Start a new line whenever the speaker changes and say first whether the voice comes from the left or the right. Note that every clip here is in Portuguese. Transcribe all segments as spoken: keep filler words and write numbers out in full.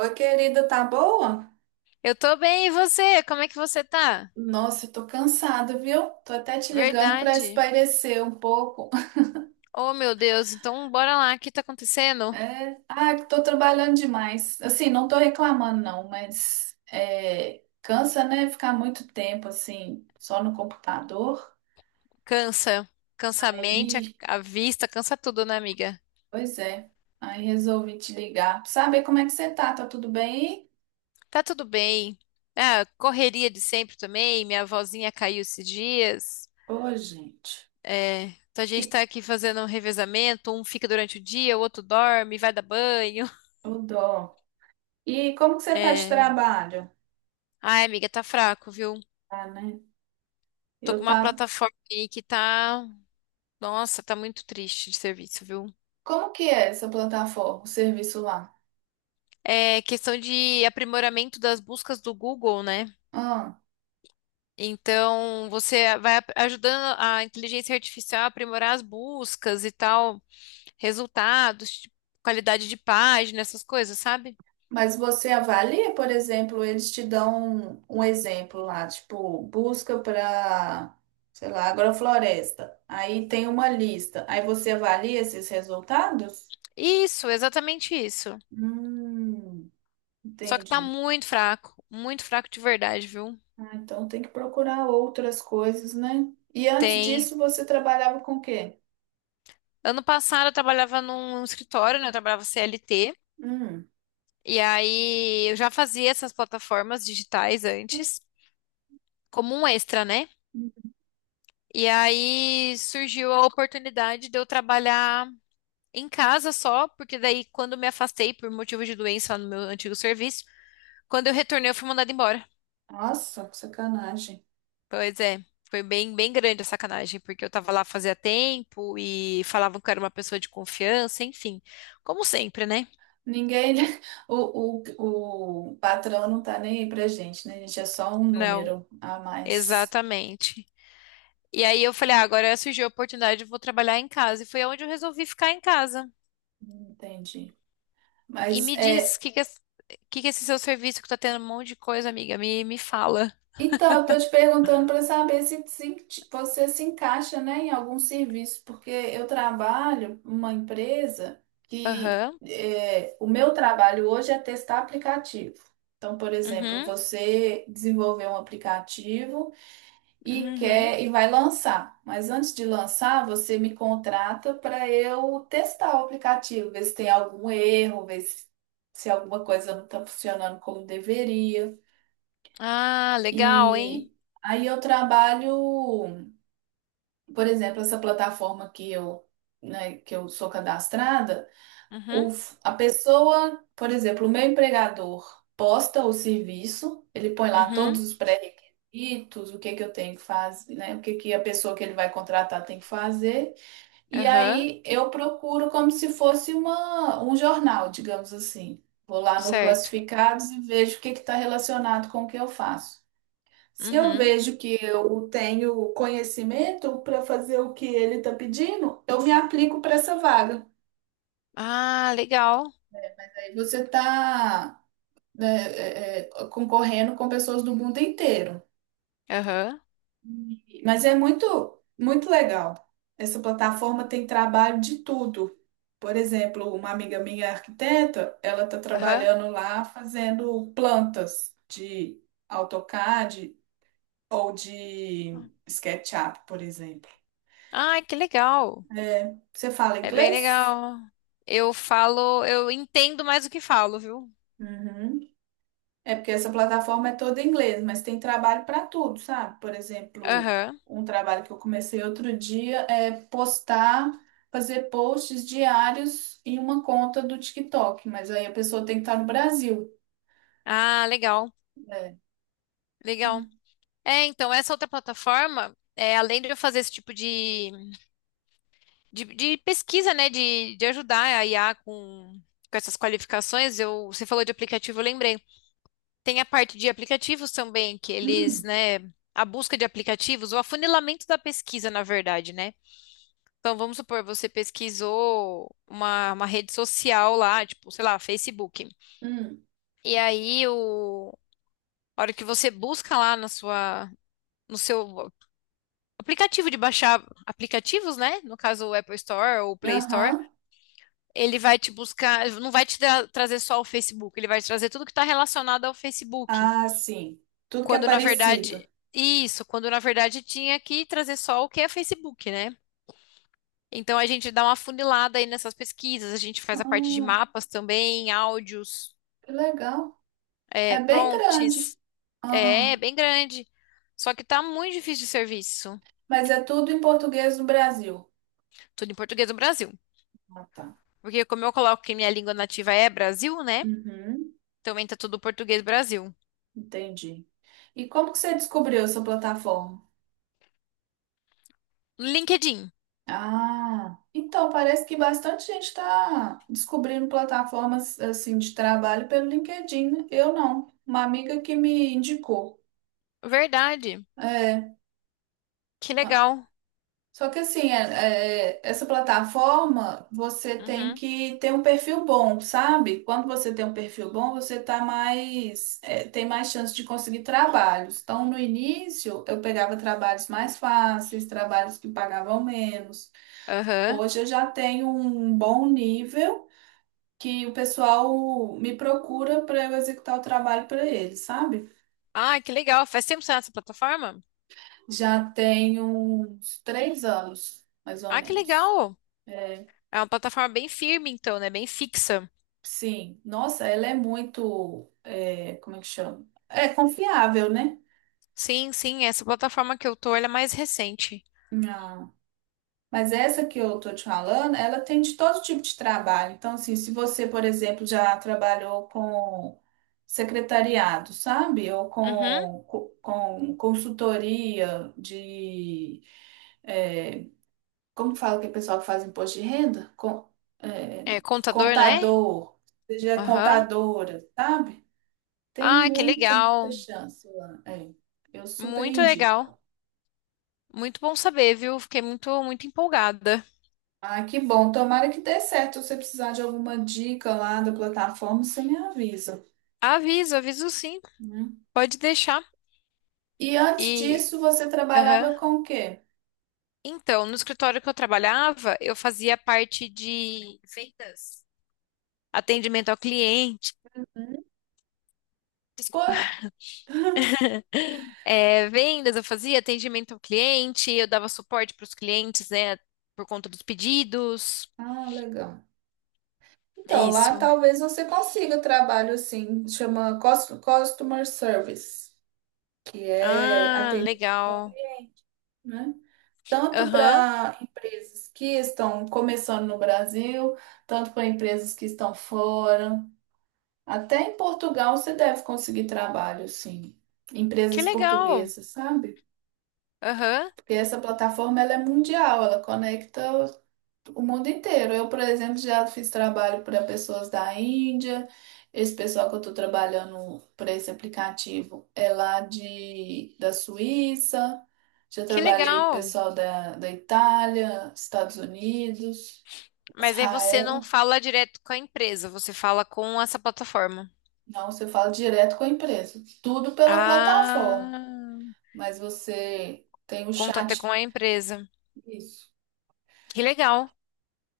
right: Oi, querida, tá boa?
left: Eu tô bem, e você? Como é que você tá?
right: Nossa, eu tô cansada, viu? Tô até te ligando pra
left: Verdade.
right: espairecer um pouco.
left: Oh, meu Deus, então bora lá, o que tá acontecendo?
right: É, ah, tô trabalhando demais. Assim, não tô reclamando, não, mas é, cansa, né? Ficar muito tempo, assim, só no computador.
left: Cansa. Cansa a mente, a,
right: Aí,
left: a vista, cansa tudo, né, amiga?
right: pois é. Aí resolvi te ligar pra saber como é que você tá. Tá tudo bem
left: Tá tudo bem. Ah, correria de sempre também, minha vozinha caiu esses dias.
right: aí? Ô, gente.
left: É, então a gente
right: E,
left: tá aqui fazendo um revezamento, um fica durante o dia, o outro dorme, vai dar banho.
right: ô, dó. E como que você tá de
left: É...
right: trabalho?
left: Ai, amiga, tá fraco, viu?
right: Ah, né?
left: Tô com
right: Eu
left: uma
right: tava.
left: plataforma aí que tá... Nossa, tá muito triste de serviço, viu?
right: Como que é essa plataforma, o serviço lá?
left: É questão de aprimoramento das buscas do Google, né?
right: Ah,
left: Então, você vai ap- ajudando a inteligência artificial a aprimorar as buscas e tal, resultados, tipo, qualidade de página, essas coisas, sabe?
right: mas você avalia, por exemplo, eles te dão um, um exemplo lá, tipo, busca para, sei lá, agrofloresta. Aí tem uma lista. Aí você avalia esses resultados?
left: Isso, exatamente isso.
right: Hum,
left: Só que tá
right: entendi.
left: muito fraco, muito fraco de verdade, viu?
right: Ah, então tem que procurar outras coisas, né? E antes
left: Tem.
right: disso, você trabalhava com o quê?
left: Ano passado eu trabalhava num escritório, né? Eu trabalhava C L T,
right: Hum,
left: e aí eu já fazia essas plataformas digitais antes, como um extra, né? E aí surgiu a oportunidade de eu trabalhar em casa só, porque daí quando me afastei por motivo de doença lá no meu antigo serviço, quando eu retornei eu fui mandada embora.
right: nossa, que sacanagem.
left: Pois é, foi bem, bem grande a sacanagem, porque eu tava lá fazia tempo e falavam que eu era uma pessoa de confiança, enfim, como sempre, né?
right: Ninguém, o, o, o patrão não tá nem aí pra gente, né? A gente é só um
left: Não,
right: número a mais.
left: exatamente. E aí eu falei, ah, agora surgiu a oportunidade, eu vou trabalhar em casa. E foi onde eu resolvi ficar em casa.
right: Entendi.
left: E
right: Mas
left: me diz,
right: é,
left: o que que, es- que que é esse seu serviço que tá tendo um monte de coisa, amiga, me, me fala.
right: então eu tô te perguntando para saber se, se ti- você se encaixa, né, em algum serviço, porque eu trabalho numa empresa que
left: Aham,
right: é, o meu trabalho hoje é testar aplicativo. Então, por exemplo,
left: uhum,
right: você desenvolveu um aplicativo e
left: uhum.
right: quer e vai lançar. Mas antes de lançar, você me contrata para eu testar o aplicativo, ver se tem algum erro, ver se, se alguma coisa não está funcionando como deveria.
left: Ah, legal, hein?
right: E aí eu trabalho, por exemplo, essa plataforma que eu, né, que eu sou cadastrada. O,
left: Uhum,
right: f- a pessoa, por exemplo, o meu empregador posta o serviço, ele põe lá todos
left: uhum,
right: os pré-requisitos, o que que eu tenho que fazer, né? O que que a pessoa que ele vai contratar tem que fazer. E
left: aham,
right: aí eu procuro como se fosse uma, um jornal, digamos assim. Vou lá no
left: certo.
right: classificados e vejo o que que está relacionado com o que eu faço. Se eu
left: Uhum.
right: vejo que eu tenho conhecimento para fazer o que ele está pedindo, eu me aplico para essa vaga.
left: Ah, legal.
right: Aí você está, né, é, é, concorrendo com pessoas do mundo inteiro.
left: Aham,
right: E- Mas é muito, muito legal. Essa plataforma tem trabalho de tudo. Por exemplo, uma amiga minha arquiteta, ela está
left: aham.
right: trabalhando lá fazendo plantas de AutoCAD ou de SketchUp, por exemplo.
left: Ai, que legal.
right: É, você fala
left: É bem
right: inglês?
left: legal. Eu falo, eu entendo mais do que falo, viu?
right: Uhum. É porque essa plataforma é toda em inglês, mas tem trabalho para tudo, sabe? Por exemplo,
left: Aham.
right: um trabalho que eu comecei outro dia é postar, fazer posts diários em uma conta do TikTok, mas aí a pessoa tem que estar no Brasil.
left: Ah, legal,
right: É.
left: legal.
right: Ah,
left: É, então, essa outra plataforma, é, além de eu fazer esse tipo de de, de pesquisa, né? De, de ajudar a I A com, com essas qualificações. Eu, você falou de aplicativo, eu lembrei. Tem a parte de aplicativos também, que eles,
right: hum,
left: né? A busca de aplicativos, o afunilamento da pesquisa, na verdade, né? Então, vamos supor, você pesquisou uma, uma rede social lá, tipo, sei lá, Facebook.
right: hum,
left: E aí, o, a hora que você busca lá na sua, no seu aplicativo de baixar aplicativos, né? No caso, o Apple Store ou o Play Store.
right: aham.
left: Ele vai te buscar, não vai te tra- trazer só o Facebook, ele vai te trazer tudo que está relacionado ao Facebook.
right: Ah, sim. Tudo que é
left: Quando na
right: parecido.
left: verdade, isso, quando na verdade tinha que trazer só o que é Facebook, né? Então a gente dá uma funilada aí nessas pesquisas, a gente faz a parte de
right: Ah,
left: mapas também, áudios,
right: que legal.
left: é,
right: É bem
left: prompts,
right: grande.
left: é, é
right: Ah,
left: bem grande. Só que tá muito difícil de serviço,
right: mas é tudo em português do Brasil.
left: tudo em português do Brasil.
right: Ah, tá.
left: Porque como eu coloco que minha língua nativa é Brasil, né?
right: Uhum.
left: Também tá tudo português Brasil.
right: Entendi. E como que você descobriu essa plataforma?
left: LinkedIn,
right: Ah, então parece que bastante gente está descobrindo plataformas assim de trabalho pelo LinkedIn, né? Eu não. Uma amiga que me indicou.
left: verdade,
right: É.
left: que legal.
right: Só que assim, é- é- essa plataforma você tem
left: Uhum.
right: que ter um perfil bom, sabe? Quando você tem um perfil bom, você tá mais, é, tem mais chance de conseguir trabalhos. Então, no início, eu pegava trabalhos mais fáceis, trabalhos que pagavam menos.
left: Aham.
right: Hoje eu já tenho um bom nível que o pessoal me procura para eu executar o trabalho para eles, sabe?
left: Ah, que legal. Faz tempo que você tá nessa plataforma?
right: Já tenho uns três anos, mais ou
left: Ah, que
right: menos.
left: legal. É uma plataforma bem firme, então, né? Bem fixa.
right: Sim, nossa, ela é muito, é, como é que chama? É confiável, né?
left: Sim, sim. Essa plataforma que eu tô, ela é mais recente.
right: Ah, mas essa que eu tô te falando, ela tem de todo tipo de trabalho. Então, assim, se você, por exemplo, já trabalhou com secretariado, sabe? Ou
left: Uhum.
right: com, co- com consultoria de, é, como fala que o pessoal que faz imposto de renda? Com, é,
left: É contador, né?
right: contador, seja
left: Aham.
right: contadora, sabe? Tem
left: Ah, que
right: muita, muita
left: legal.
right: chance lá. É, eu super
left: Muito legal.
right: indico.
left: Muito bom saber, viu? Fiquei muito, muito empolgada.
right: Ah, que bom. Tomara que dê certo. Se você precisar de alguma dica lá da plataforma, você me avisa,
left: Aviso, aviso sim.
right: né?
left: Pode deixar.
right: E antes
left: E.
right: disso, você trabalhava
left: Aham.
right: com o quê?
left: Então, no escritório que eu trabalhava, eu fazia parte de vendas, atendimento ao cliente.
right: Hum? Pois.
left: Desculpa. É, vendas, eu fazia atendimento ao cliente, eu dava suporte para os clientes, né, por conta dos pedidos.
right: Ah, legal. Então, lá
left: Isso.
right: talvez você consiga trabalho assim, chama cus- Customer Service, que é
left: Ah,
right: atendimento ao
left: legal.
right: cliente, né? Tanto
left: Aham.
right: para empresas que estão começando no Brasil, tanto para empresas que estão fora. Até em Portugal você deve conseguir trabalho, sim.
left: Que
right: Empresas
left: legal.
right: portuguesas, sabe?
left: Aham.
right: Porque essa plataforma ela é mundial, ela conecta o mundo inteiro. Eu, por exemplo, já fiz trabalho para pessoas da Índia. Esse pessoal que eu estou trabalhando para esse aplicativo é lá de, da Suíça. Já
left: Que
right: trabalhei pro
left: legal.
right: pessoal da, da Itália, Estados Unidos,
left: Mas aí você não
right: Israel.
left: fala direto com a empresa, você fala com essa plataforma.
right: Não, você fala direto com a empresa. Tudo pela plataforma.
left: Ah,
right: Mas você tem o
left: contato com
right: chat.
left: a empresa.
right: Isso.
left: Que legal.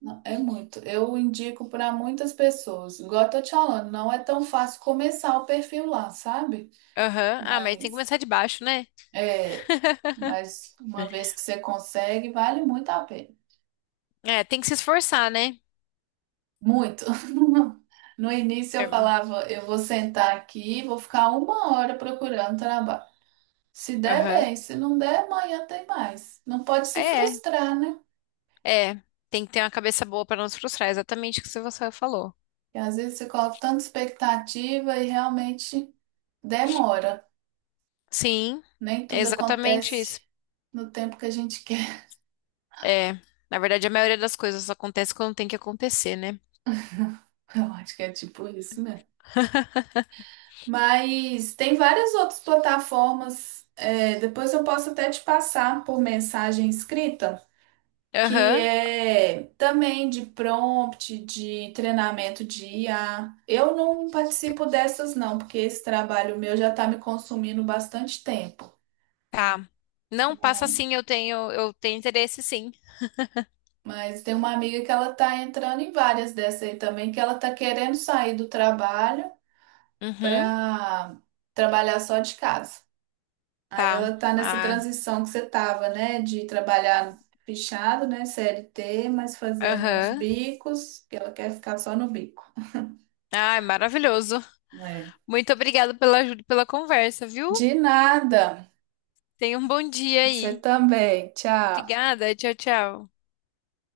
right: Não, é muito. Eu indico para muitas pessoas. Igual eu tô te falando, não é tão fácil começar o perfil lá, sabe?
left: Aham. Ah, mas tem que
right: Mas
left: começar de baixo, né?
right: é, mas uma vez que você consegue, vale muito a pena.
left: É, tem que se esforçar, né?
right: Muito. No início
left: É,
right: eu falava, eu vou sentar aqui, vou ficar uma hora procurando trabalho. Se der
left: aham.
right: bem, se não der, amanhã tem mais. Não pode se
left: É,
right: frustrar, né?
left: é, tem que ter uma cabeça boa para não se frustrar, exatamente o que você falou.
right: Porque às vezes você coloca tanta expectativa e realmente demora.
left: Sim,
right: Nem
left: é
right: tudo
left: exatamente
right: acontece
left: isso.
right: no tempo que a gente quer.
left: É, na verdade, a maioria das coisas acontece quando tem que acontecer, né?
right: Eu acho que é tipo isso, né? Mas tem várias outras plataformas, é, depois eu posso até te passar por mensagem escrita, que
left: Aham,
right: é também de prompt, de treinamento de I A. Eu não participo dessas, não, porque esse trabalho meu já está me consumindo bastante tempo.
left: tá. Não, passa
right: Mas,
left: sim, eu tenho, eu tenho interesse sim.
right: mas tem uma amiga que ela está entrando em várias dessas aí também, que ela está querendo sair do trabalho
left: Uhum,
right: para trabalhar só de casa. Aí
left: tá.
right: ela tá nessa
left: Ah,
right: transição que você tava, né? De trabalhar fechado, né? C L T, mas fazendo uns
left: aham.
right: bicos, que ela quer ficar só no bico.
left: Ah, é maravilhoso.
right: É.
left: Muito obrigada pela ajuda, e pela conversa, viu?
right: De nada.
left: Tenha um bom dia
right: Você
left: aí.
right: também. Tchau.
left: Obrigada, tchau, tchau.